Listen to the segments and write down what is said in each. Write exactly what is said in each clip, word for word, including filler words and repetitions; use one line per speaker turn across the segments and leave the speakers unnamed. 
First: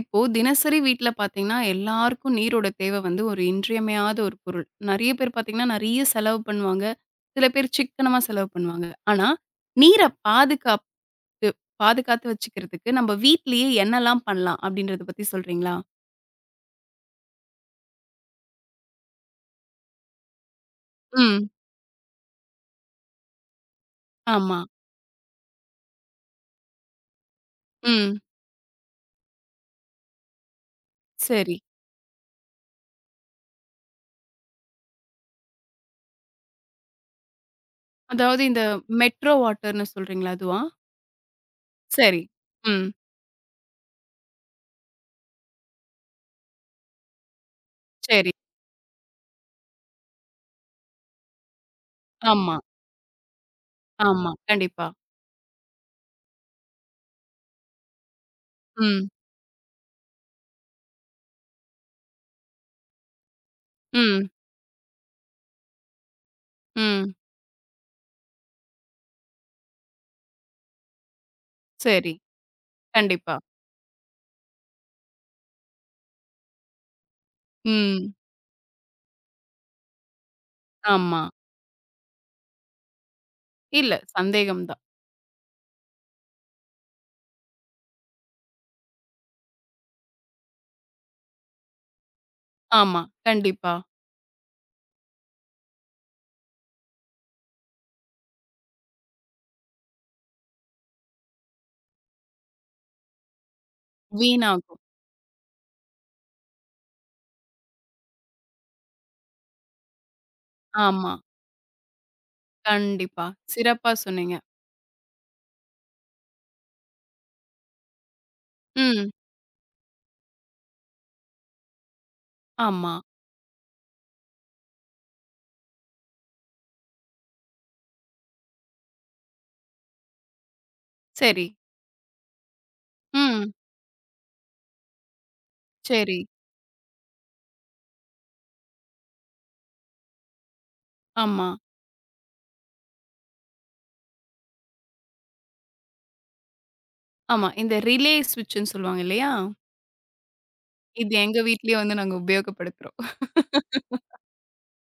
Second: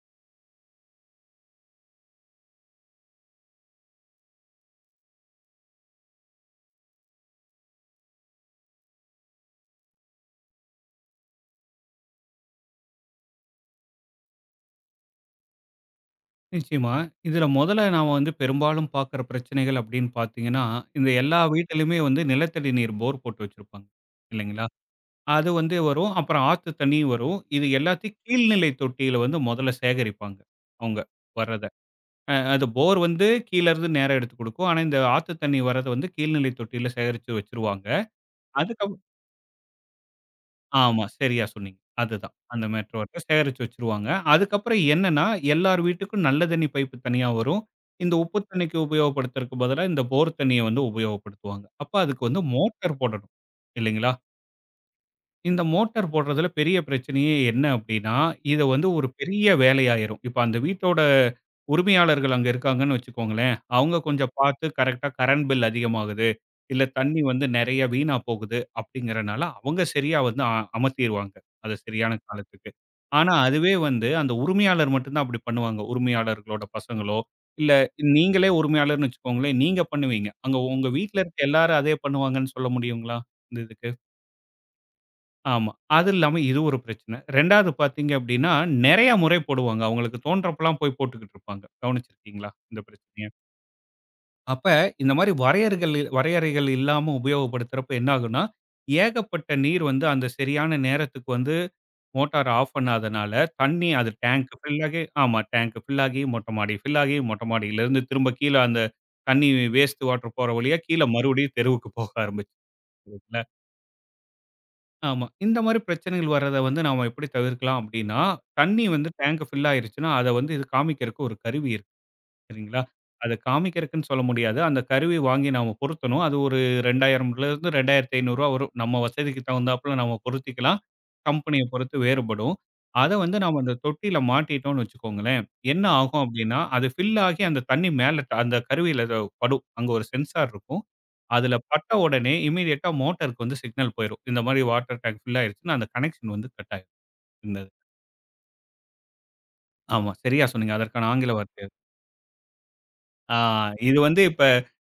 இப்போ தினசரி வீட்ல பார்த்தீங்கன்னா, எல்லாருக்கும் நீரோட தேவை வந்து ஒரு இன்றியமையாத ஒரு பொருள். நெறைய பேர் பார்த்தீங்கன்னா, நெறைய செலவு பண்ணுவாங்க. சில பேர் சிக்கனமா செலவு பண்ணுவாங்க. ஆனா, நீர பாதுகாத்து பாதுகாத்து வச்சுக்கிறதுக்கு நம்ம வீட்லயே என்னலாம் பண்ணலாம்? அப்படின்றத பத்தி சொல்றீங்களா?
நிச்சயமா. இதுல மொதல்ல நாம வந்து பெரும்பாலும் பாக்குற பிரச்சனைகள் அப்படின்னு பாத்தீங்கன்னா, இந்த எல்லா
ம்.
வீட்டிலுமே வந்து நிலத்தடி நீர் போர் போட்டு வச்சிருப்பாங்க.
ஆமா.
இல்லைங்களா? அது வந்து வரும். அப்புறம் ஆத்து தண்ணி வரும். இது எல்லாத்தையும்
ம்.
கீழ்நிலை தொட்டியில வந்து மொதல்ல சேகரிப்பாங்க. அவங்க
சரி.
வர்றத. அ அது போர் வந்து கீழ இருந்து நேரா எடுத்து குடுக்கும். ஆனா, இந்த ஆத்து தண்ணி வர்றத வந்து கீழ்நிலை தொட்டியில சேகரிச்சு வச்சுருவாங்க.
அதாவது இந்த
அதுக்கு
மெட்ரோ வாட்டர்ன்னு சொல்றீங்களா அதுவா?
ஆமா. சரியா சொன்னீங்க.
சரி.
அதுதான். அந்த
ம்.
மேட்ரு வாட்டர் சேகரிச்சு வச்சுருவாங்க. அதுக்கப்புறம் என்னன்னா, எல்லார் வீட்டுக்கும் நல்ல தண்ணி பைப்பு தனியா வரும். இந்த
சரி.
உப்பு தண்ணிக்கு உபயோகப்படுத்துறதுக்கு பதிலா இந்த போர் தண்ணிய வந்து உபயோகப்படுத்துவாங்க. அப்ப அதுக்கு வந்து
ஆமா,
மோட்டார் போடணும். இல்லைங்களா?
ஆமா. கண்டிப்பா.
இந்த மோட்டார் போடுறதுல பெரிய பிரச்சனையே என்ன அப்டின்னா, இத வந்து ஒரு
ம்.
பெரிய வேலையாயிரும். இப்ப அந்த வீட்டோட உரிமையாளர்கள் அங்க இருக்காங்கன்னு வச்சுக்கோங்களேன், அவங்க
ம்.
கொஞ்சம் பார்த்து கரெக்ட்டா கரண்ட் பில் அதிகமாகுது, இல்ல
ம்.
தண்ணி வந்து நெறைய வீணா போகுது அப்டிங்கிறனால, அவங்க சரியா வந்து அ அமர்த்திருவாங்க. அது சரியான
சரி.
காலத்துக்கு. ஆனா
கண்டிப்பா.
அதுவே வந்து அந்த உரிமையாளர் மட்டும் தான் அப்டி பண்ணுவாங்க. உரிமையாளர்களோட பசங்களோ, இல்ல
ம்.
நீங்களே உரிமையாளர்ன்னு வச்சுக்கோங்களேன், நீங்க பண்ணுவீங்க. அங்க உங்க வீட்ல
ஆமா.
இருக்க எல்லாரும் அதே பண்ணுவாங்கன்னு சொல்ல முடியுங்களா? இந்த இதுக்கு?
இல்ல. சந்தேகம் தான்.
ஆமா. அது இல்லாம இது ஒரு பிரச்சனை. ரெண்டாவது பார்த்தீங்க அப்படின்னா, நெறைய முறை போடுவாங்க. அவங்களுக்கு தோன்றப்பலாம் போய் போட்டுக்கிட்டு இருப்பாங்க. கவனிச்சிருக்கீங்களா இந்த
ஆமா.
பிரச்சனைய?
கண்டிப்பா.
அப்ப இந்த மாரி வரையறைகள் வரையறைகள் இல்லாம உபயோகப்படுத்துறப்ப என்ன ஆகும்னா, ஏகப்பட்ட நீர் வந்து அந்த சரியான நேரத்துக்கு வந்து மோட்டார் ஆஃப் பண்ணாதனால, தண்ணி அது டேங்க்
வீணாகும்.
ஃபில் ஆகி ஆமா டேங்க் ஃபில் ஆகி, மொட்டை மாடி ஃபில் ஆகி, மொட்டை மாடியிலேருந்து திரும்ப கீழ அந்த தண்ணி வேஸ்ட் வாட்டர் போற வழியா கீழ
ஆமா.
மறுபடியும் தெருவுக்கு போக ஆரம்பிச்சுருது.
கண்டிப்பா. சிறப்பா சொன்னீங்க.
ஆமா. இந்த மாரி பிரச்சனைகள் வர்றத வந்து நாம எப்படி தவிர்க்கலாம் அப்படின்னா, தண்ணி வந்து
ம்.
டேங்க் ஃபில் ஆயிருச்சுன்னா, அத வந்து இது காமிக்கிறதுக்கு ஒரு கருவி சரிங்களா?
ஆமா.
அத காமிக்கிறக்குன்னு சொல்ல முடியாது. அந்த கருவி வாங்கி நாம பொருத்தணும். அது ஒரு 2000லேருந்து ரூ. இரண்டாயிரத்து ஐநூறு வரும். நம்ம வசதிக்கு தகுந்தாப்புல நம்ம பொருத்திக்கலாம்.
சரி.
கம்பெனிய பொறுத்து வேறுபடும். அத வந்து
ம்.
நாம அந்த தொட்டியில மாட்டிட்டோம்னு வச்சுக்கோங்களேன், என்ன
சரி.
ஆகும் அப்டின்னா, அது ஃபில் ஆகி அந்த தண்ணி மேல ட- அந்த கருவியில ஏதோ படும். அங்க ஒரு சென்சார் இருக்கும்.
ஆமா.
அதுல பட்ட உடனே இமிடியேட்டா மோட்டருக்கு வந்து சிக்னல் போயிரும். இந்த மாரி வாட்டர் டேங்க் ஃபில் ஆயிருச்சுன்னு அந்த கனெக்ஷன் வந்து கட் ஆயிரும்.
ஆமா.
இந்த
இந்த ரிலே ஸ்விட்ச்ன்னு சொல்லுவாங்க இல்லையா?
ஆமா, சரியா சொன்னீங்க. அதற்கான
இது
ஆங்கில
எங்க
வார்த்தை அது.
வீட்லயும் வந்து நாங்க உபயோகப்படுத்துறோம்.
ஆ இது வந்து இப்ப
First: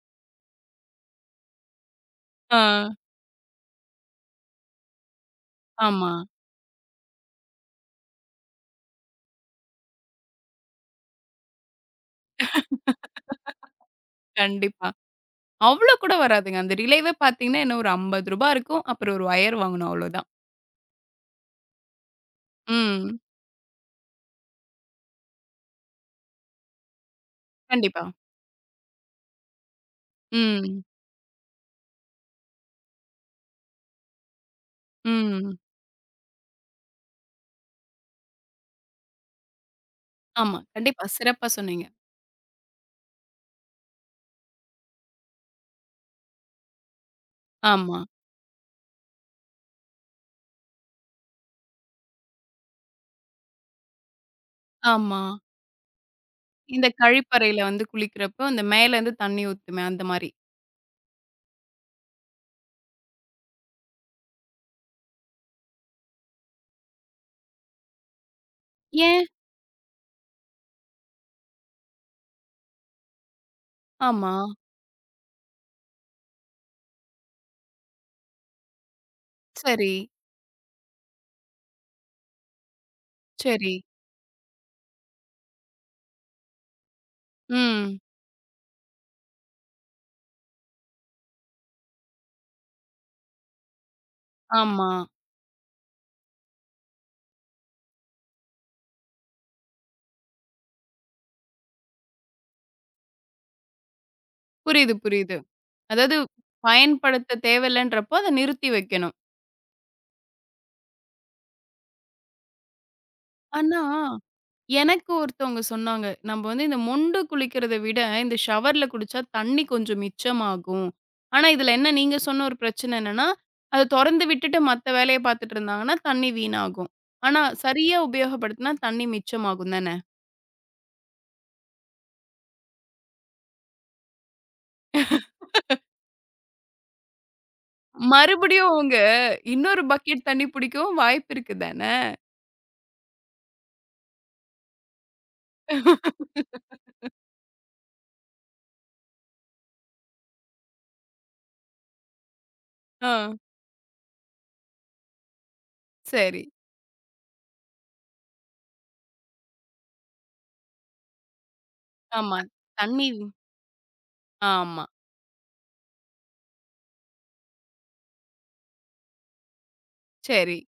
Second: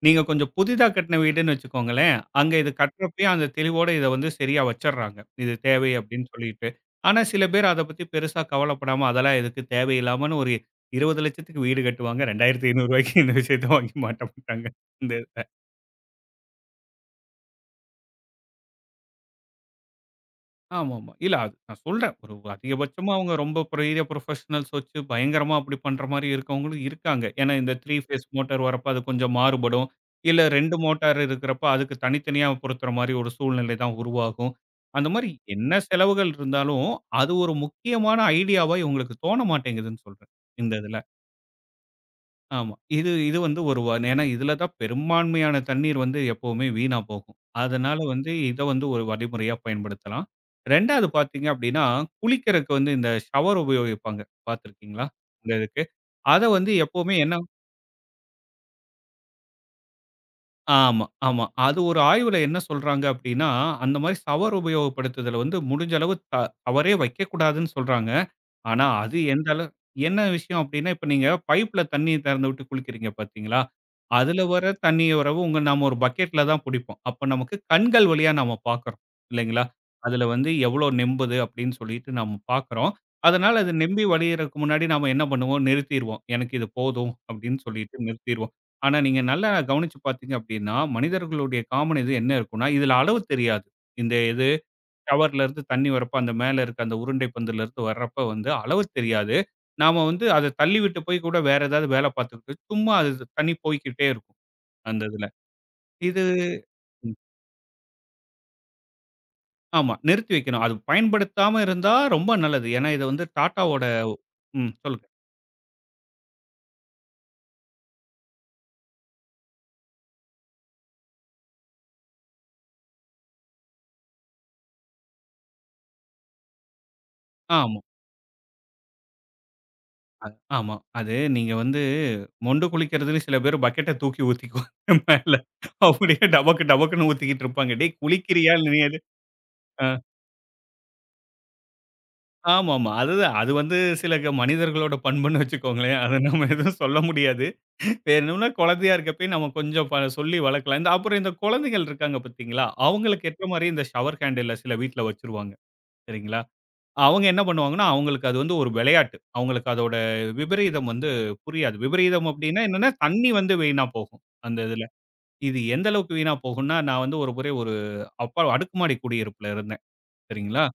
நீங்க கொஞ்சம் புதிதா கட்டின வீடுன்னு வச்சுக்கோங்களேன். அங்க
ஆ.
இது கட்டுறப்பயே அந்த தெளிவோட இத வந்து சரியா வச்சுடுறாங்க. இது தேவை
ஆமா.
அப்படின்னு சொல்லிட்டு. ஆனா சில பேர் அத பத்தி பெருசா கவலைப்படாம அதெல்லாம் எதுக்கு தேவையில்லாமன்னு ஒரு இருபது லட்சத்துக்கு வீடு கட்டுவாங்க. இரண்டாயிரத்து ஐநூறு ரூவாய்க்கு இந்த விஷயத்த வாங்கி மாட்ட மாட்டாங்க.
கண்டிப்பா.
இந்த
அவ்ளோ கூட வராதுங்க. அந்த ரிலேவே பார்த்தீங்கன்னா, என்ன ஒரு ரூ. ஐம்பது இருக்கும். அப்புறம் ஒரு ஒயர் வாங்கணும் அவ்ளோதான்.
ஆமாமா. இல்ல அது நான் சொல்றேன். ஒரு அதிகபட்சமா
ம்.
அவங்க ரொம்ப பெரிய புரொஃபஷனல்ஸ் வச்சு பயங்கரமா அப்படி பண்ற மாரி இருக்கவங்களும் இருக்காங்க. ஏன்னா இந்த மூன்று
கண்டிப்பா.
ஃபேஸ் மோட்டார் வரப்ப அது கொஞ்சம் மாறுபடும். இல்ல ரெண்டு
ம்.
மோட்டார் இருக்கிறப்ப அதுக்கு தனித்தனியா பொருத்துற மாரி ஒரு சூழ்நிலை தான் உருவாகும். அந்த மாரி
ம்.
என்ன செலவுகள் இருந்தாலும், அது ஒரு முக்கியமான ஐடியாவா இவங்களுக்கு தோண மாட்டேங்குதுன்னு சொல்றேன்.
ஆமா.
இந்த இதுல.
கண்டிப்பா. சிறப்பா சொன்னீங்க.
ஆமா. இது இது வந்து ஒரு வ ஏன்னா இதுல தான் பெரும்பான்மையான தண்ணீர் வந்து எப்பவுமே வீணா போகும். அதனால
ஆமா.
வந்து இத வந்து ஒரு வழிமுறையா பயன்படுத்தலாம். ரெண்டாவது பார்த்தீங்க அப்டின்னா, குளிக்கிறக்கு வந்து இந்த ஷவர் உபயோகிப்பாங்க. பார்த்துருக்கீங்களா?
ஆமா.
இந்த இதுக்கு. அத வந்து
இந்த
எப்பவுமே என்ன
கழிப்பறையில வந்து குளிக்கிறப்போ, அந்த மேலேருந்து தண்ணி ஊத்துமே அந்த மாரி.
ஆமா, ஆமா. அது ஒரு ஆய்வுல என்ன சொல்றாங்க அப்டின்னா, அந்த மாரி ஷவர் உபயோகப்படுத்துதல வந்து முடிஞ்ச அளவு த ஷவரே வைக்கக்கூடாதுன்னு சொல்றாங்க. ஆனா, அது
ஏன்?
எந்த அள என்ன விஷயம் அப்டின்னா, இப்ப நீங்க பைப்ல தண்ணீய திறந்து விட்டு குளிக்கிறீங்க பார்த்தீங்களா?
ஆமா.
அதுல வர தண்ணீய வரவும் உங்க நாம ஒரு பக்கெட்ல தான் புடிப்போம். அப்ப நமக்கு கண்கள் வழியா நாம பார்க்குறோம் இல்லைங்களா?
சரி,
அதுல வந்து எவ்ளோ நெம்புது அப்டின்னு சொல்லிட்டு நாம பார்க்குறோம். அதனால அது
சரி.
நெம்பி வழியறக்கு முன்னாடி நாம என்ன பண்ணுவோம்? நிறுத்திருவோம். எனக்கு இது போதும் அப்டின்னு சொல்லிட்டு
ம்.
நிறுத்திருவோம். ஆனா, நீங்க நல்லா கவனிச்சு பார்த்தீங்க அப்டின்னா, மனிதர்களுடைய காமன் இது என்ன இருக்கும்னா, இதுல அளவு தெரியாது. இந்த
ஆமா.
ஷவர்லேருந்து தண்ணி வரப்போ, அந்த மேல இருக்க அந்த உருண்டை பந்துலேருந்து வர்றப்ப வந்து அளவு தெரியாது. நாம வந்து அத தள்ளி விட்டு போய் கூட வேற ஏதாவது வேல பார்த்துக்கிட்டு, சும்மா அது தண்ணி போய்க்கிட்டே இருக்கும்.
புரியுது,
அந்த இதுல.
புரியுது. அதாவது
இது
பயன்படுத்த தேவையில்லன்றப்போ, அத நிறுத்தி வைக்கணும்.
ஆமா. நிறுத்தி வைக்கணும். அது பயன்படுத்தாம இருந்தா ரொம்ப நல்லது. ஏன்னா இது வந்து
ஆனா,
டாட்டாவோட ம். சொல்லுங்க.
எனக்கு ஒருத்தவங்க சொன்னாங்க. "நம்ப வந்து இந்த மொண்டு குளிக்கிறத விட, இந்த ஷவர்ல குளிச்சா தண்ணி கொஞ்சம் மிச்சமாகும்." ஆனா, இதுல என்ன நீங்க சொன்ன ஒரு பிரச்சனை என்னன்னா, அத தொறந்து விட்டுட்டு மத்த வேலைய பாத்துட்டு இருந்தாங்கன்னா, தண்ணி வீணாகும். ஆனா,
ஆமா,
சரியா உபயோகப்படுத்தினா தண்ணி மிச்சமாகும் தான?
ஆமா. அது நீங்க வந்து மொண்டு குளிக்கிறதுலயும் சில பேர் பக்கெட்ட தூக்கி ஊத்திக்குவாங்க மேல. அப்படியே டபக்கு டபக்குன்னு ஊத்திக்கிட்டு இருப்பாங்க. "டேய் குளிக்கிறியா?"
மறுபடியும்
நீ
அவங்க
அது
இன்னொரு
ஆ.
பக்கெட் தண்ணி புடிக்கவும் வாய்ப்பு இருக்கு தான?
ஆமாமா. அதுதான். அது வந்து சில க மனிதர்களோட பண்புன்னு வச்சுக்கோங்களேன். அத நம்ம எதுவும் சொல்ல முடியாது. வேணும்னா குழந்தையா இருக்கப்பயே நம்ம கொஞ்சம் ப சொல்லி வளர்க்கலாம். இந்த அப்புறம் இந்த குழந்தைகள் இருக்காங்க பார்த்தீங்களா?
ஆ.
அவங்களுக்கு ஏற்ற மாரி இந்த ஷவர் ஹேண்டில சில வீட்ல வச்சுருவாங்க. சரிங்களா?
சரி.
அவங்க என்ன பண்ணுவாங்கன்னா, அவங்களுக்கு அது வந்து ஒரு விளையாட்டு. அவங்களுக்கு அதோட விபரீதம் வந்து புரியாது. விபரீதம்
ஆமா.
அப்டின்னா என்னன்னா,
தண்ணி
தண்ணி வந்து வீணா போகும். அந்த இதுல.
ஆமா.
இது எந்த அளவுக்கு வீணா போகும்னா, நான் வந்து ஒரு முறை ஒரு அப்பா அடுக்குமாடி குடியிருப்புல இருந்தேன்.
சரி.
சரிங்களா?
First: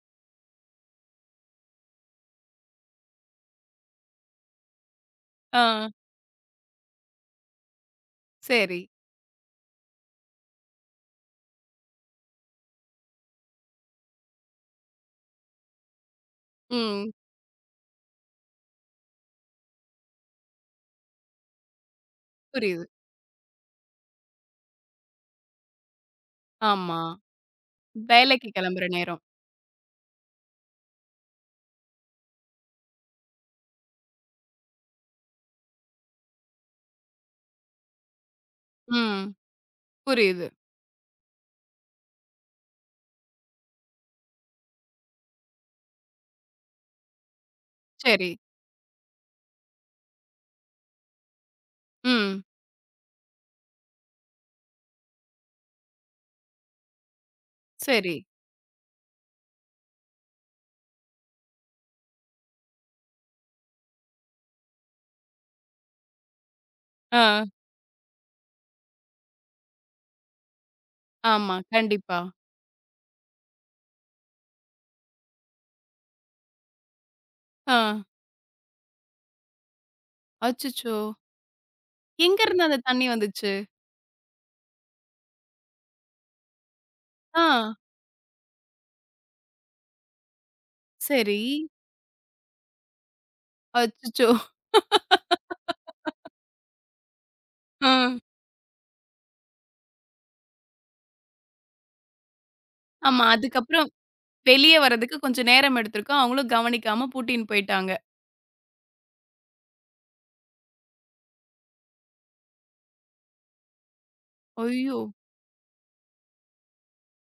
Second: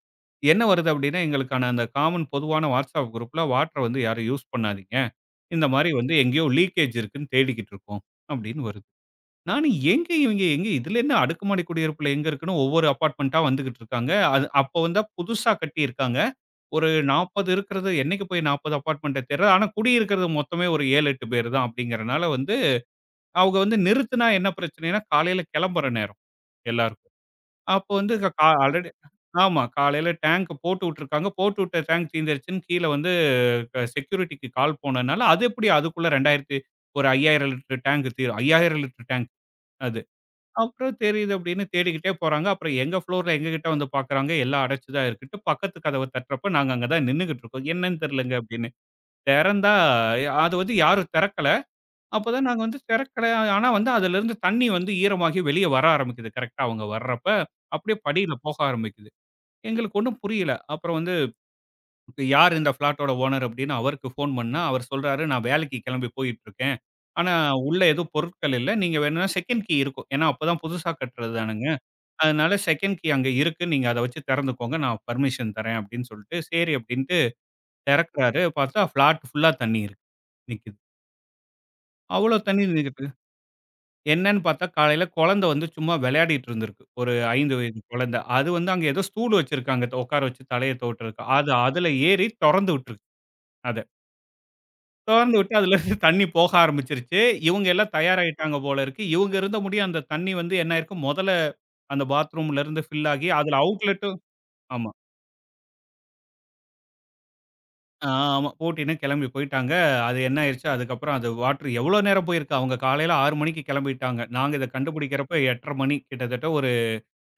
என்ன வருது அப்டின்னா, எங்களுக்கான அந்த காமன் பொதுவான WhatsApp குரூப்ல வாட்டர வந்து யாரும் யூஸ் பண்ணாதீங்க. இந்த
ஆ.
மாரி வந்து எங்கேயோ லீக்கேஜ் இருக்குன்னு தேடிக்கிட்டு இருக்கோம் அப்டின்னு
சரி.
வருது. நானு எங்க இவங்க எங்க இதுல என்ன அடுக்குமாடி குடியிருப்புல எங்க இருக்குன்னு ஒவ்வொரு அபார்ட்மென்ட்டா வந்துகிட்டு இருக்காங்க. அது அப்போ வந்தா புதுசா கட்டியிருக்காங்க. ஒரு
ம்.
நாற்பது இருக்கிறது என்னைக்கு போய் நாற்பது அபார்ட்மென்ட்ட தேடுறது. ஆனா குடியிருக்கிறது மொத்தமே ஒரு ஏழு, எட்டு பேர் தான் அப்டிங்கிறனால வந்து
புரியுது.
அவங்க வந்து நிறுத்துனா என்ன பிரச்சனைன்னா, காலையில கெளம்புற நேரம்
ஆமா.
எல்லாருக்கும். அப்போ வந்து க கா
வேலைக்கு கெளம்புற
ஆல்ரெடி
நேரம்.
ஆமா. காலையில டேங்க் போட்டு விட்டுருக்காங்க. போட்டு விட்ட டேங்க் தீர்ந்துருச்சுன்னு கீழ வந்து க செக்யூரிட்டிக்கு கால் போனனால, அது எப்படி அதுக்குள்ள இரண்டாயிரம் ஒரு ஐயாயிரம் லிட்டர் டேங்க் தீரும். ஐயாயிரம் லிட்டர்
ம்.
டேங்க் அது.
புரியுது.
அப்புறம் தெரியுது அப்படின்னு தேடிக்கிட்டே போறாங்க. அப்புறம் எங்க ஃப்ளோர்ல எங்க கிட்ட வந்து பார்க்குறாங்க. எல்லாம் அடைச்சு தான் இருக்குன்ட்டு பக்கத்து கதவ தட்டுறப்ப நாங்க அங்க தான் நின்னுகிட்டு இருக்கோம். என்னன்னு
சரி.
தெரியலங்க அப்படின்னு. தெறந்தா அது வந்து யாரும் தெறக்கல.
ம்.
அப்பதான் நாங்க வந்து தெறக்கல. ஆனா வந்து அதிலிருந்து தண்ணி வந்து ஈரமாகி வெளிய வர ஆரம்பிக்குது. கரெக்ட்டா அவங்க வர்றப்ப, அப்படியே
சரி.
படியில போக ஆரம்பிக்குது. எங்களுக்கு ஒண்ணும் புரியல. அப்புறம் வந்து யார் இந்த ஃப்ளாட்டோட ஓனர் அப்படின்னு அவருக்கு ஃபோன் பண்ணா, அவர் சொல்றாரு, "நான் வேலைக்கு கிளம்பி போயிட்டுருக்கேன். ஆனா
ஆ.
உள்ள எதுவும் பொருட்கள் இல்ல. நீங்க வேணும்னா செகண்ட் கீ இருக்கும். ஏன்னா அப்பதான் புதுசா கட்டுறது
ஆமா.
தானுங்க.
கண்டிப்பா.
அதனால செகண்ட் கீ அங்க இருக்கு. நீங்க அத வச்சு திறந்துக்கோங்க. நான் பர்மிஷன் தரேன்" அப்படின்னு சொல்லிட்டு, சரி அப்படின்ட்டு
ஆ.
திறக்குறாரு. பார்த்தா ஃப்ளாட் ஃபுல்லா தண்ணி இருக்கு நிக்குது.
அச்சச்சோ!
அவ்வளோ தண்ணி
எங்கருந்து அந்த
நிக்குது.
தண்ணி வந்துச்சு?
என்னன்னு பார்த்தா காலையில குழந்தை வந்து சும்மா விளையாடிட்டு இருந்திருக்கு. ஒரு
ஆ.
ஐந்து வயது குழந்தை. அது வந்து அங்க ஏதோ ஸ்டூல் வச்சிருக்காங்க உட்கார வச்சு தலைய துவட்டுறதுக்கு.
சரி.
அது அதுல ஏறி தொறந்து விட்டுருக்கு. அத.
அச்சச்சோ!
தொறந்து விட்டு அதுலருந்து தண்ணி போக ஆரம்பிச்சுருச்சு. இவங்க
ஆ.
எல்லாம் தயாராயிட்டாங்க போல இருக்கு. இவங்க இருந்த முடியும் அந்த தண்ணி வந்து என்ன ஆயிருக்கு, மொதல்ல அந்த பாத்ரூம்லருந்து ஃபில்
ஆமா.
ஆகி அதுல
அதுக்கப்புறம்
அவுட்லெட்டும்
வெளிய
ஆமா.
வரதுக்கு கொஞ்சம் நேரம் எடுத்திருக்கும். அவங்களும் கவனிக்காம பூட்டின்னு போயிட்டாங்க.
ஆ ஆமா. போட்டின்னு கெளம்பி போயிட்டாங்க. அது என்ன ஆயிருச்சு, அதுக்கப்புறம் அது வாட்டர் எவ்வளோ நேரம் போயிருக்கு, அவங்க காலையில ஆறு மணிக்கு கெளம்பிட்டாங்க. நாங்க இத
ஐயோ!
கண்டுபிடிக்கிறப்ப எட்டரை மணி. கிட்டத்தட்ட ஒரு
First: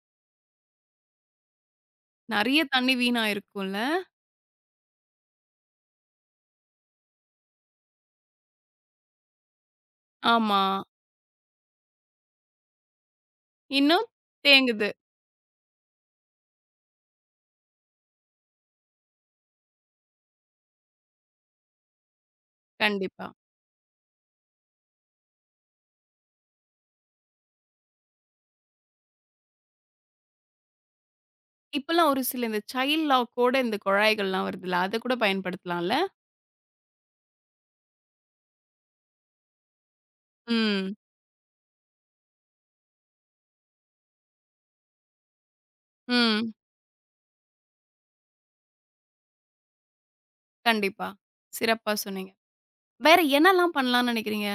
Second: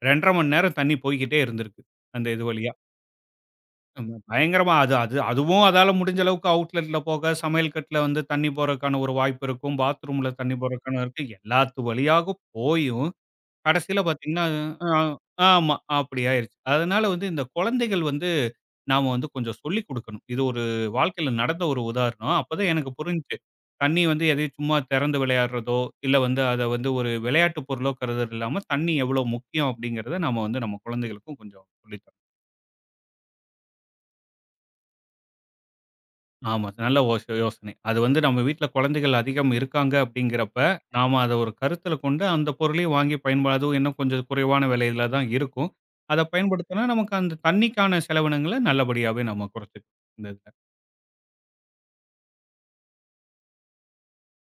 இரண்டரை மணி நேரம் தண்ணி போய்க்கிட்டே இருந்திருக்கு. அந்த இது
நெறைய
வழியா.
தண்ணீ வீணாயிருக்கும்ல.
ஆமா. பயங்கரமா அது அது அதுவும் அதால முடிஞ்ச அளவுக்கு அவுட்லெட்ல போக, சமையல் கட்டுல வந்து தண்ணி போறதுக்கான ஒரு வாய்ப்பு இருக்கும். பாத்ரூம்ல தண்ணி
ஆமா.
போறதுக்கான இருக்கு. எல்லாத்து வழியாக போயும், கடைசியில
இன்னும்
பாத்தீங்கன்னா, அ
தேங்குது.
ஆமா. அப்படி ஆயிருச்சு. அதனால வந்து இந்த குழந்தைகள் வந்து நாம வந்து கொஞ்சம் சொல்லிக் குடுக்கணும். இது ஒரு வாழ்க்கையில நடந்த ஒரு உதாரணம். அப்பதான் எனக்கு
கண்டிப்பா.
புரிஞ்சுச்சு. தண்ணி வந்து எதையும் சும்மா திறந்து விளையாடுறதோ, இல்ல வந்து அத வந்து ஒரு விளையாட்டு பொருளோ கருதுறது இல்லாம, தண்ணி எவ்வளோ முக்கியம் அப்படிங்கிறத நாம வந்து நம்ம குழந்தைகளுக்கும் கொஞ்சம் சொல்லி
இப்பலாம் ஒரு சில இந்த சைல்ட் லாக்கோட இந்த குழாய்கள்லாம் வருதுல்ல, அத கூட பயன்படுத்தலாம்ல?
ஆமா. நல்ல ஓச யோசனை. அது வந்து நம்ம வீட்ல குழந்தைகள் அதிகம் இருக்காங்க அப்படிங்கிறப்ப,
ம்.
நாம அத ஒரு கருத்துல கொண்டு அந்த பொருளையும் வாங்கி பயன்ப அதுவும் இன்னும் கொஞ்சம் குறைவான விலையில தான் இருக்கும். அத
ம்.
பயன்படுத்தினா நமக்கு அந்த தண்ணிக்கான செலவினங்கள நல்லபடியாவே நம்ம குறைச்சுக்கலாம். இந்த இதுல.
கண்டிப்பா. சிறப்பா சொன்னீங்க. வேற என்னலாம் பண்ணலாம்னு நெனைக்கிறீங்க?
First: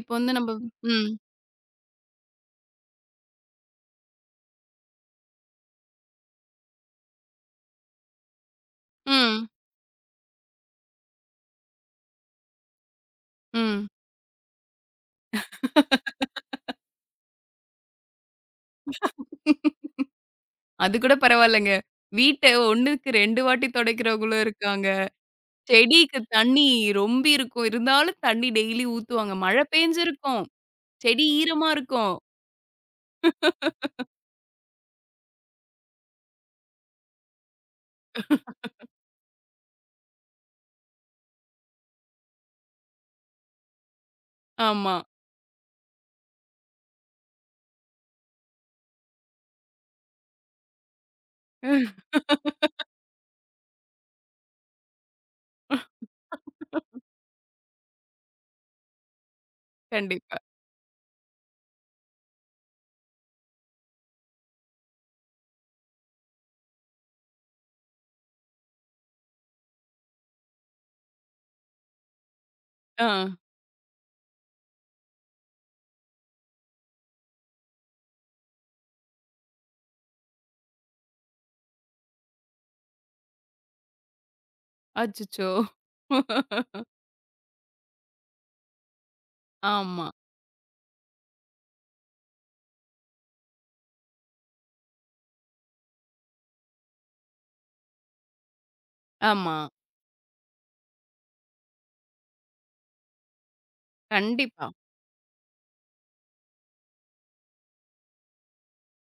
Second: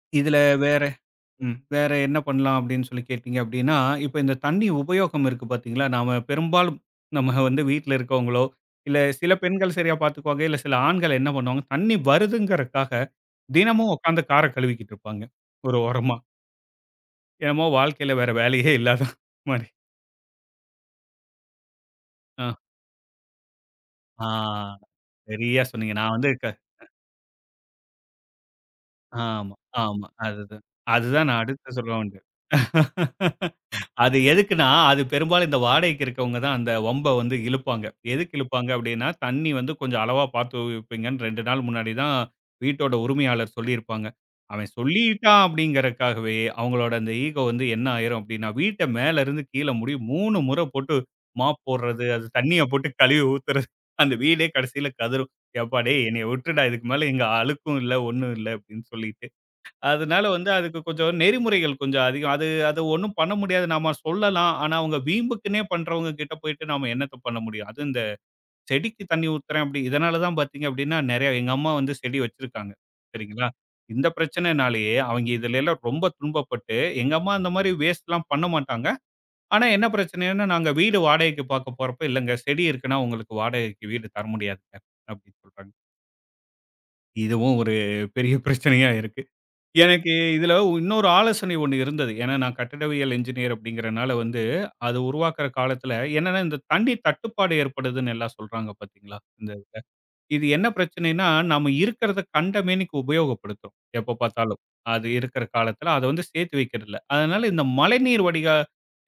இப்போ வந்து
இதுல
நம்ம
வேற
ம்.
ம். வேற என்ன பண்ணலாம் அப்படின்னு சொல்லி கேட்டீங்க அப்படின்னா, இப்ப இந்த தண்ணி உபயோகம் இருக்கு பார்த்தீங்களா? நாம பெரும்பாலும் நம்ம வந்து வீட்ல இருக்கவங்களோ, இல்ல சில
ம்.
பெண்கள் சரியா பார்த்துக்குவாங்க. இல்ல சில ஆண்கள் என்ன பண்ணுவாங்க, தண்ணி வருதுங்கிறதுக்காக
ம்.
தினமும் உட்காந்து கார கழுவிக்கிட்டு இருப்பாங்க. ஒரு ஓரமா. என்னமோ வாழ்க்கையில வேற வேலையே இல்லாத மாரி.
அது கூட பரவாயில்லங்க. வீட்ட
ஆ.
ஒண்ணுக்கு ரெண்டு வாட்டி
ஆ
தொடைக்கிறவங்களும் இருக்காங்க.
சரியா சொன்னீங்க. நான்
செடிக்கு
வந்து க
தண்ணி ரொம்பி இருக்கும். இருந்தாலும் தண்ணி டெய்லி ஊத்துவாங்க.
ஆமா,
மழை
ஆமா.
பெஞ்சிருக்கும்.
அதுதான்.
செடி
அதுதான் நான்
ஈரமா
அடுத்து சொல்ல
இருக்கும்.
வந்தேன். அது எதுக்குன்னா, அது பெரும்பாலும் இந்த வாடகைக்கு இருக்கவங்க தான் அந்த வம்ப வந்து இழுப்பாங்க. எதுக்கு இழுப்பாங்க அப்டின்னா, தண்ணி வந்து கொஞ்சம் அளவா பார்த்து வைப்பீங்கன்னு ரெண்டு நாள் முன்னாடி தான் வீட்டோட உரிமையாளர் சொல்லியிருப்பாங்க. அவன்
ஆமா.
சொல்லிட்டான் அப்டிங்கிறக்காகவே, அவங்களோட அந்த ஈகோ வந்து என்ன ஆயிரும் அப்டின்னா, வீட்ட மேலருந்து கீழ முடிய மூணு முறை போட்டு மாப் போடுறது, அது தண்ணிய போட்டு கழுவி ஊத்துறது, அந்த வீடே கடைசில கதறும். "எப்பா டேய் என்னைய விட்டுடா இதுக்கு மேல இங்க அழுக்கும் இல்ல, ஒண்ணும் இல்ல" அப்டின்னு சொல்லிட்டு. அதனால
கண்டிப்பா.
வந்து அதுக்கு கொஞ்சம் நெறிமுறைகள் கொஞ்சம் அதிகம். அது அது ஒண்ணும் பண்ண முடியாது. நாம சொல்லலாம். ஆனா, அவங்க வீம்புக்குன்னே பண்றவங்க கிட்ட போயிட்டு நாம என்னத்த பண்ண முடியும்? அதுவும் இந்த செடிக்கு தண்ணி ஊத்துறேன் அப்படி இதனால தான் பார்த்தீங்க அப்படின்னா, நெறைய எங்க அம்மா வந்து செடி வச்சிருக்காங்க.
ஆ.
சரிங்களா? இந்த பிரச்சனைனாலேயே அவங்க இதுலலாம் ரொம்ப துன்பப்பட்டு, எங்க அம்மா அந்த மாரி வேஸ்ட்லாம் பண்ண மாட்டாங்க. ஆனா, என்ன பிரச்சனைன்னா, நாங்க வீடு வாடகைக்கு பார்க்க போறப்ப, "இல்லங்க செடி இருக்குன்னா உங்களுக்கு வாடகைக்கு வீடு தர முடியாதுங்க" அப்படின்னு
அச்சச்சோ!
சொல்றாங்க. இதுவும் ஒரு பெரிய பிரச்சனையா இருக்கு.
ஆமா,
எனக்கு இதுல இன்னொரு ஆலோசனை ஒண்ணு இருந்தது. ஏன்னா, நான் கட்டிடவியல் என்ஜினியர் அப்படிங்கிறனால வந்து, அது உருவாக்குற காலத்துல என்னன்னா, இந்த தண்ணி தட்டுப்பாடு ஏற்படுதுன்னு எல்லாம் சொல்றாங்க பார்த்தீங்களா? இந்த
ஆமா.
இதுல. இது என்ன பிரச்சனைன்னா, நாம இருக்கிறத கண்டமேனிக்கு உபயோகப்படுத்துறோம். எப்ப பார்த்தாலும்.
கண்டிப்பா.
அது இருக்கிற காலத்துல அத வந்து சேர்த்து வைக்கிறதில்ல. அதனால இந்த மழைநீர் வடிகா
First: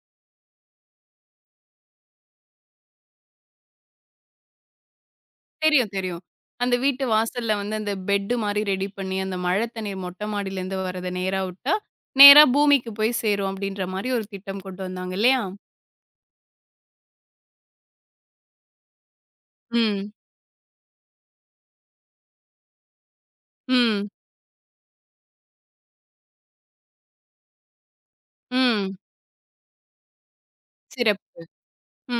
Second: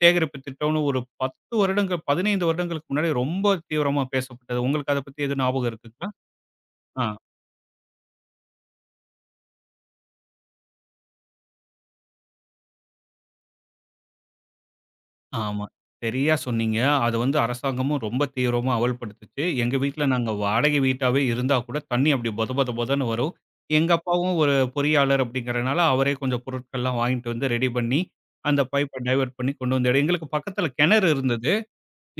சேகரிப்பு திட்டம்னு ஒரு பத்து வருடங்கள் பதினைந்து வருடங்களுக்கு முன்னாடி ரொம்ப தீவிரமா பேசப்பட்டது. உங்களுக்கு அத பத்தி எதுவும் ஞாபகம்
தெரியும்,
இருக்குங்களா?
தெரியும். அந்த வீட்டு
ஆ.
வாசல்ல வந்து அந்த பெட்டு மாரி ரெடி பண்ணி, அந்த மழை தண்ணீர் மொட்டை மாடியிலேருந்து வரத நேரா விட்டா, நேரா பூமிக்கு போய் சேரும் அப்டின்ற மாரி ஒரு திட்டம் கொண்டு வந்தாங்க இல்லையா?
ஆமா. சரியா சொன்னீங்க. அது வந்து அரசாங்கமும் ரொம்ப தீவிரமா அமல்படுத்துச்சு. எங்க வீட்ல
ம்,
நாங்க வாடகை வீட்டாவே இருந்தா கூட தண்ணி அப்படி பொத பொத பொதன்னு வரும். எங்க
ம்,
அப்பாவும் ஒரு பொறியாளர் அப்படிங்கிறனால அவரே கொஞ்சம் பொருட்கள்லாம் வாங்கிட்டு வந்து ரெடி பண்ணி, அந்த
ம்.
பைப்ப டைவர்ட் பண்ணி கொண்டு வந்தாரு. எங்களுக்கு பக்கத்துல கிணறு
சிறப்பு.
இருந்தது.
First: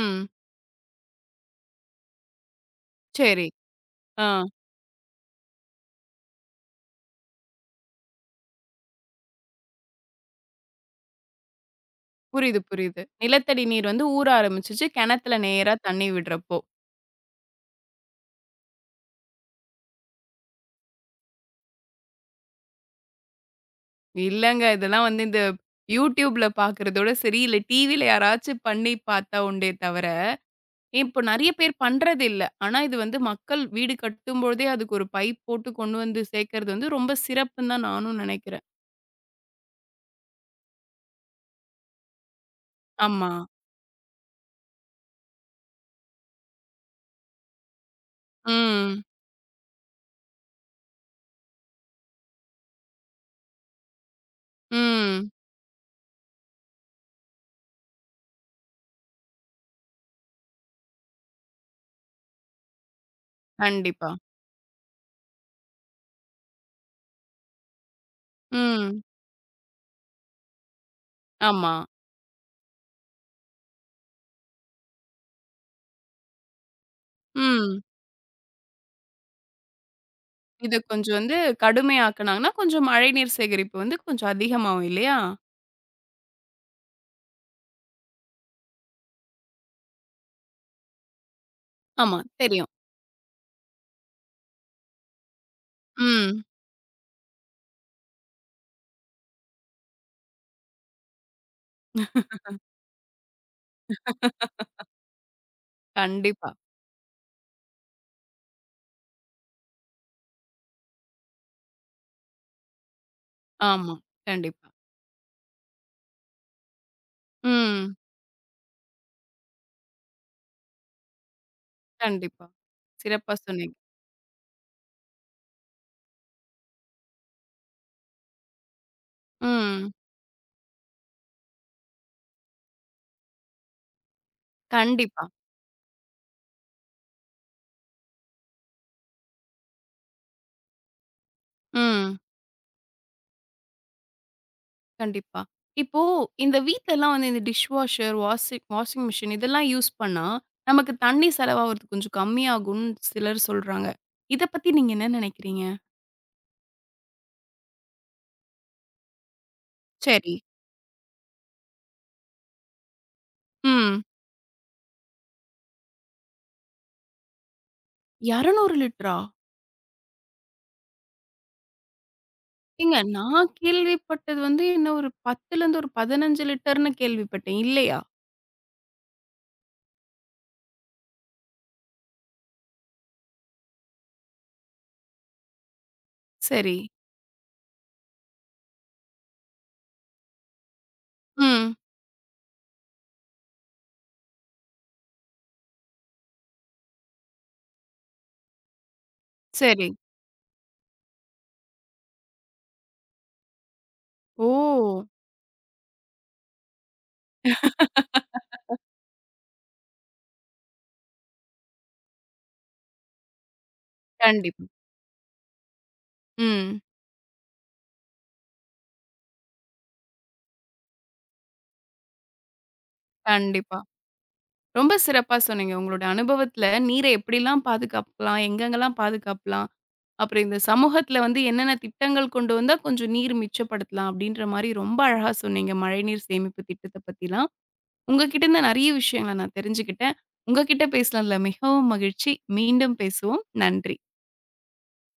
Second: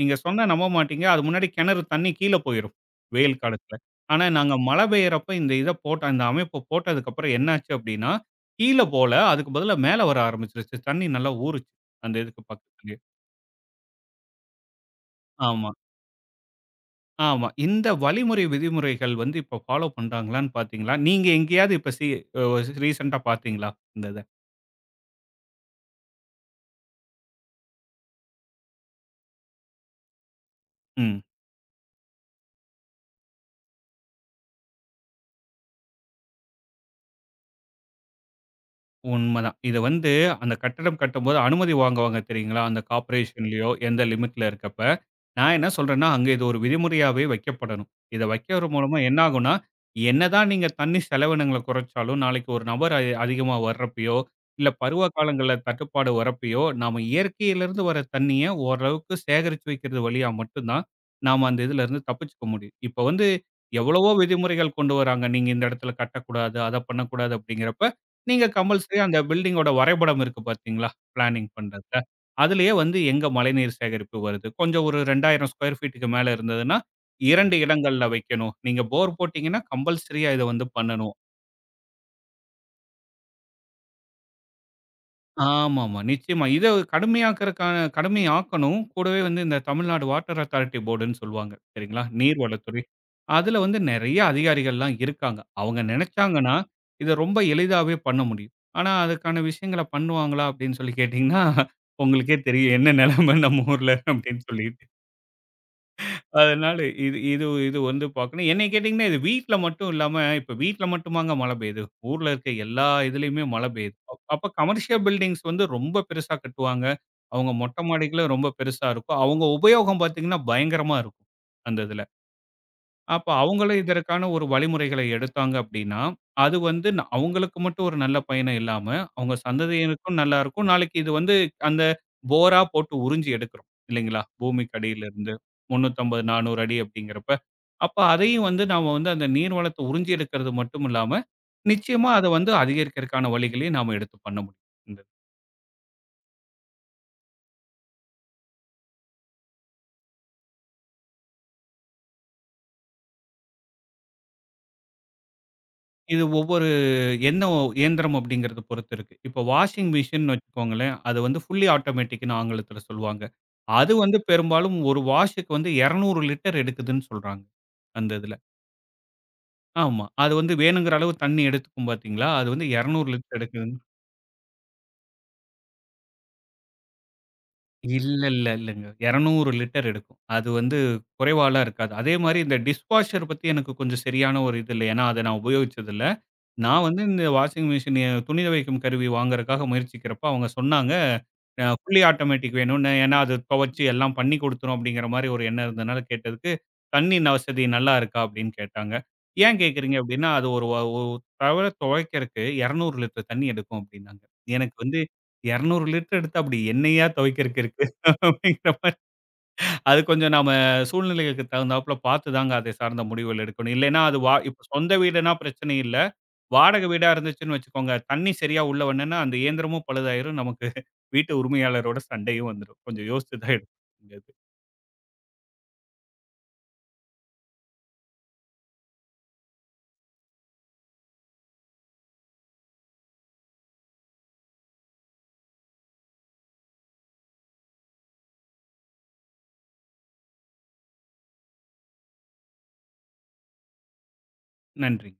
நீங்க சொன்னா நம்ப மாட்டீங்க. அது முன்னாடி கிணறு தண்ணி கீழ போயிரும். வெயில்
சரி.
காலத்துல. ஆனா
ஆ.
நாங்க மழை பெய்யறப்ப இந்த இத போட்ட அந்த அமைப்ப போட்டதுக்கப்புறம் என்னாச்சு அப்படின்னா, கீழ போல அதுக்கு பதிலா மேல வர ஆரம்பிச்சுருச்சு. தண்ணி நல்லா ஊறுச்சு. அந்த இதுக்கு
புரியுது,
பக்கத்துலயே.
புரியுது. நிலத்தடி நீர் வந்து ஊற ஆரம்பிச்சுச்சு, கிணத்துல
ஆமா,
நேரா தண்ணி விடுறப்போ.
ஆமா. இந்த வழிமுறை, விதிமுறைகள் வந்து இப்ப ஃபாலோ பண்றாங்களான்னு பார்த்தீங்களா? நீங்க எங்கேயாவது இப்ப சி அ ரீசென்ட்டா பார்த்தீங்களா? இந்த இத?
இல்லங்க. இதெல்லாம் வந்து இந்த YouTubeல பார்க்கிறதோட சரி, இல்ல டிவில யாராச்சும் பண்ணி பார்த்தா உண்டே தவிர, இப்போ
ம்.
நெறைய பேர் பண்றதில்ல. ஆனா இது வந்து மக்கள் வீடு கட்டும்பொழுதே அதுக்கு ஒரு பைப் போட்டு கொண்டு வந்து சேர்க்கிறது வந்து ரொம்ப சிறப்புன்னு தான் நானும் நெனைக்கிறேன்.
உண்மதான். இத வந்து அந்த கட்டடம் கட்டும்போது அனுமதி வாங்குவாங்க தெரியுங்களா? அந்த
ஆமா.
கார்ப்பரேஷன்லயோ, எந்த லிமிட்ல இருக்கப்ப. நான் என்ன சொல்றேன்னா, அங்க இது ஒரு விதிமுறையாவே வைக்கப்படணும். இத வைக்கிறது மூலமா
ம்.
என்ன ஆகும்னா, என்னதான் நீங்க தண்ணி செலவினங்கள குறைச்சாலும், நாளைக்கு ஒரு நபர் அ அதிகமா வர்றப்பயோ, இல்ல பருவ
ம்.
காலங்கள்ல தட்டுப்பாடு வரப்பயோ, நாம இயற்கையிலிருந்து வர தண்ணிய ஓரளவுக்கு சேகரிச்சு வைக்கிறது வழியா மட்டும் தான், நாம அந்த இதுலருந்து தப்பிச்சுக்க முடியும். இப்ப வந்து எவ்வளவோ
கண்டிப்பா.
விதிமுறைகள் கொண்டு வராங்க. நீங்க இந்த இடத்துல கட்டக்கூடாது, அத பண்ணக்கூடாது அப்படிங்கிறப்ப, நீங்க கம்பல்சரியா
ம்.
அந்த பில்டிங்கோட வரைபடம் இருக்கு பார்த்தீங்களா? பிளானிங்
ஆமா.
பண்றதுல. அதிலேயே வந்து எங்க மழைநீர் சேகரிப்பு வருது. கொஞ்சம் ஒரு இரண்டாயிரம் ஸ்கொயர் ஃபீட்டுக்கு மேல இருந்ததுன்னா, இரண்டு
ம்.
இடங்கள்ல வைக்கணும். நீங்க போர் போட்டீங்கன்னா, கம்பல்சரியா இத வந்து
இத
பண்ணணும்.
கொஞ்சம் வந்து கடுமையாக்குனாங்கன்னா, கொஞ்சம் மழைநீர் சேகரிப்பு வந்து கொஞ்சம் அதிகமாகும் இல்லையா?
ஆமாமா. நிச்சயமா. இத கடுமையாக்கறக்கான கடுமையாக்கணும். கூடவே வந்து இந்த தமிழ்நாடு வாட்டர் அத்தாரிட்டி போர்டுன்னு சொல்லுவாங்க. சரிங்களா?
ஆமா தெரியும்.
நீர்வளத்துறை. அதுல வந்து நெறைய அதிகாரிகள்லாம் இருக்காங்க. அவங்க
ம்.
நெனைச்சாங்கன்னா, இத ரொம்ப எளிதாவே பண்ண முடியும். ஆனா, அதுக்கான விஷயங்கள பண்ணுவாங்களா? அப்படின்னு சொல்லி கேட்டீங்கன்னா, உங்களுக்கே தெரியும் என்ன நெலைம நம்ம ஊர்ல அப்படின்னு சொல்லிட்டு.
கண்டிப்பா.
அதனால இது இது இது வந்து பார்க்கணும். என்னைய கேட்டீங்கன்னா, இது வீட்ல மட்டும் இல்லாம, இப்ப வீட்ல மட்டுமாங்க மழை பெய்யுது. ஊர்ல இருக்க எல்லா இதுலயுமே மழை
ஆமா.
பெய்யுது. அப் அப்ப
கண்டிப்பா.
கமர்ஷியல் பில்டிங்ஸ் வந்து ரொம்ப பெருசா கட்டுவாங்க. அவங்க மொட்டை
ம்.
மாடிகளும் ரொம்ப பெருசா இருக்கும். அவங்க உபயோகம் பார்த்தீங்கன்னா, பயங்கரமா இருக்கும். அந்த இதுல.
கண்டிப்பா.
அப்ப
சிறப்பா
அவங்களே
சொன்னீங்க.
இதற்கான ஒரு வழிமுறைகளை எடுத்தாங்க அப்படின்னா, அது வந்து ந அவங்களுக்கு மட்டும் ஒரு நல்ல பயன் இல்லாம, அவங்க
ம்.
சந்ததியினருக்கும் நல்லா இருக்கும். நாளைக்கு இது வந்து அந்த போரா போட்டு உறிஞ்சி எடுக்கிறோம் இல்லைங்களா? பூமிக்கு
கண்டிப்பா.
அடியிலிருந்து முந்நூற்று ஐம்பது, நானூறு அடி அப்படிங்கிறப்ப. அப்ப அதையும் வந்து நாம வந்து அந்த நீர் வளத்த உறிஞ்சி எடுக்கிறது மட்டும் இல்லாம, நிச்சயமா
ம்.
அத வந்து அதிகரிக்கிறதுக்கான வழிகளையும் நாம எடுத்து பண்ண முடியும். இந்த
கண்டிப்பா. இப்போ இந்த வீட்லலாம் வந்து இந்த dish washer, washing washing machine இதெல்லாம் யூஸ் பண்ணா, நமக்கு தண்ணீ செலவாகுறது கொஞ்சம் கம்மியாகும்னு சிலர் சொல்றாங்க. இத பத்தி நீங்க என்ன நினைக்கிறீங்க?
இது ஒவ்வொரு என்ன ஒ இயந்திரம் அப்படிங்கிறத பொறுத்து இருக்கு. இப்போ வாஷிங் மிஷின்னு
சரி.
வச்சுக்கோங்களேன், அது வந்து ஃபுல்லி ஆட்டோமேட்டிக்ன்னு ஆங்கிலத்தில சொல்லுவாங்க. அது
ம்.
வந்து பெரும்பாலும் ஒரு வாஷுக்கு வந்து இருநூறு லிட்டர் எடுக்குதுன்னு சொல்றாங்க. அந்த இதுல.
இருநூறு லிட்டரா?
ஆமா. அது வந்து வேணுங்கிற அளவு தண்ணி எடுத்துக்கும் பார்த்தீங்களா, அது வந்து
ஏங்க
இருநூறு லிட்டர்
நான்
எடுக்குதுன்னு
கேள்விப்பட்டது வந்து என்ன ஒரு பத்துலருந்து ஒரு பதினைந்து லிட்டர்ன்னு கேள்விப்பட்டேன். இல்லையா?
இல்ல, இல்ல, இல்லங்க. இருநூறு லிட்டர் எடுக்கும். அது வந்து குறைவாலாம் இருக்காது. அதே மாரி இந்த டிஷ்வாஷர் பத்தி எனக்கு கொஞ்சம் சரியான ஒரு இது இல்ல. ஏன்னா, அத நான் உபயோகிச்சது இல்ல.
சரி.
நான் வந்து இந்த வாஷிங் மிஷின் எ துணி துவைக்கும் கருவி வாங்குறதுக்காக முயற்சிக்கிறப்ப, அவங்க சொன்னாங்க, அ
ம்.
ஃபுல்லி ஆட்டோமேட்டிக் வேணும்னு. ஏன்னா, அது துவைச்சு எல்லாம் பண்ணி குடுத்துரும் அப்படிங்கிற மாரி ஒரு எண்ணம் இருந்தனால கேட்டதுக்கு, "தண்ணி ந வசதி நல்லா இருக்கா?" அப்படின்னு கேட்டாங்க. "ஏன்
சரி.
கேட்குறீங்க?" அப்படின்னா, "அது ஒரு வ ஒ தவள துவைக்கிறக்கு இருநூறு லிட்டர் தண்ணி எடுக்கும்" அப்படின்னாங்க. எனக்கு வந்து
ஓ!
இருநூறு லிட்டர் எடுத்து அப்படி என்னையா துவைக்கிறக்கு இருக்கு? அப்படிங்கிற மாரி. அது கொஞ்சம் நாம சூழ்நிலைகளுக்கு தகுந்தாப்புல பார்த்து தாங்க அதை சார்ந்த முடிவுகள் எடுக்கணும். இல்லைன்னா அது வா
கண்டிப்பா.
இப்ப சொந்த வீடுனா பிரச்சனை இல்ல.
ம்.
வாடகை வீடா இருந்துச்சுன்னு வச்சுக்கோங்க, தண்ணி சரியா உள்ள வரலன்னா, அந்த இயந்திரமும் பழுதாயிரும். நமக்கு வீட்டு உரிமையாளரோட சண்டையும் வந்துரும். கொஞ்சம் யோசிச்சு தான் எடுக்கணும்.
கண்டிப்பா.
இந்த இது.
ரொம்ப சிறப்பா சொன்னீங்க. உங்களோட அனுபவத்துல நீரை எப்படிலாம் பாதுகாக்கலாம்? எங்கெங்கலாம் பாதுகாக்கலாம்? அப்புறம் இந்த சமூகத்துல வந்து என்னென்ன திட்டங்கள் கொண்டு வந்தா கொஞ்சம் நீர் மிச்சப்படுத்தலாம்? அப்படின்ற மாரி ரொம்ப அழகா சொன்னீங்க. மழைநீர் சேமிப்பு திட்டத்த பத்திலாம். உங்ககிட்ட இருந்து நெறைய விஷயங்கள நான் தெரிஞ்சுக்கிட்டேன். உங்ககிட்ட பேசுனதுல மிகவும் மகிழ்ச்சி. மீண்டும் பேசுவோம். நன்றி.
நன்றி.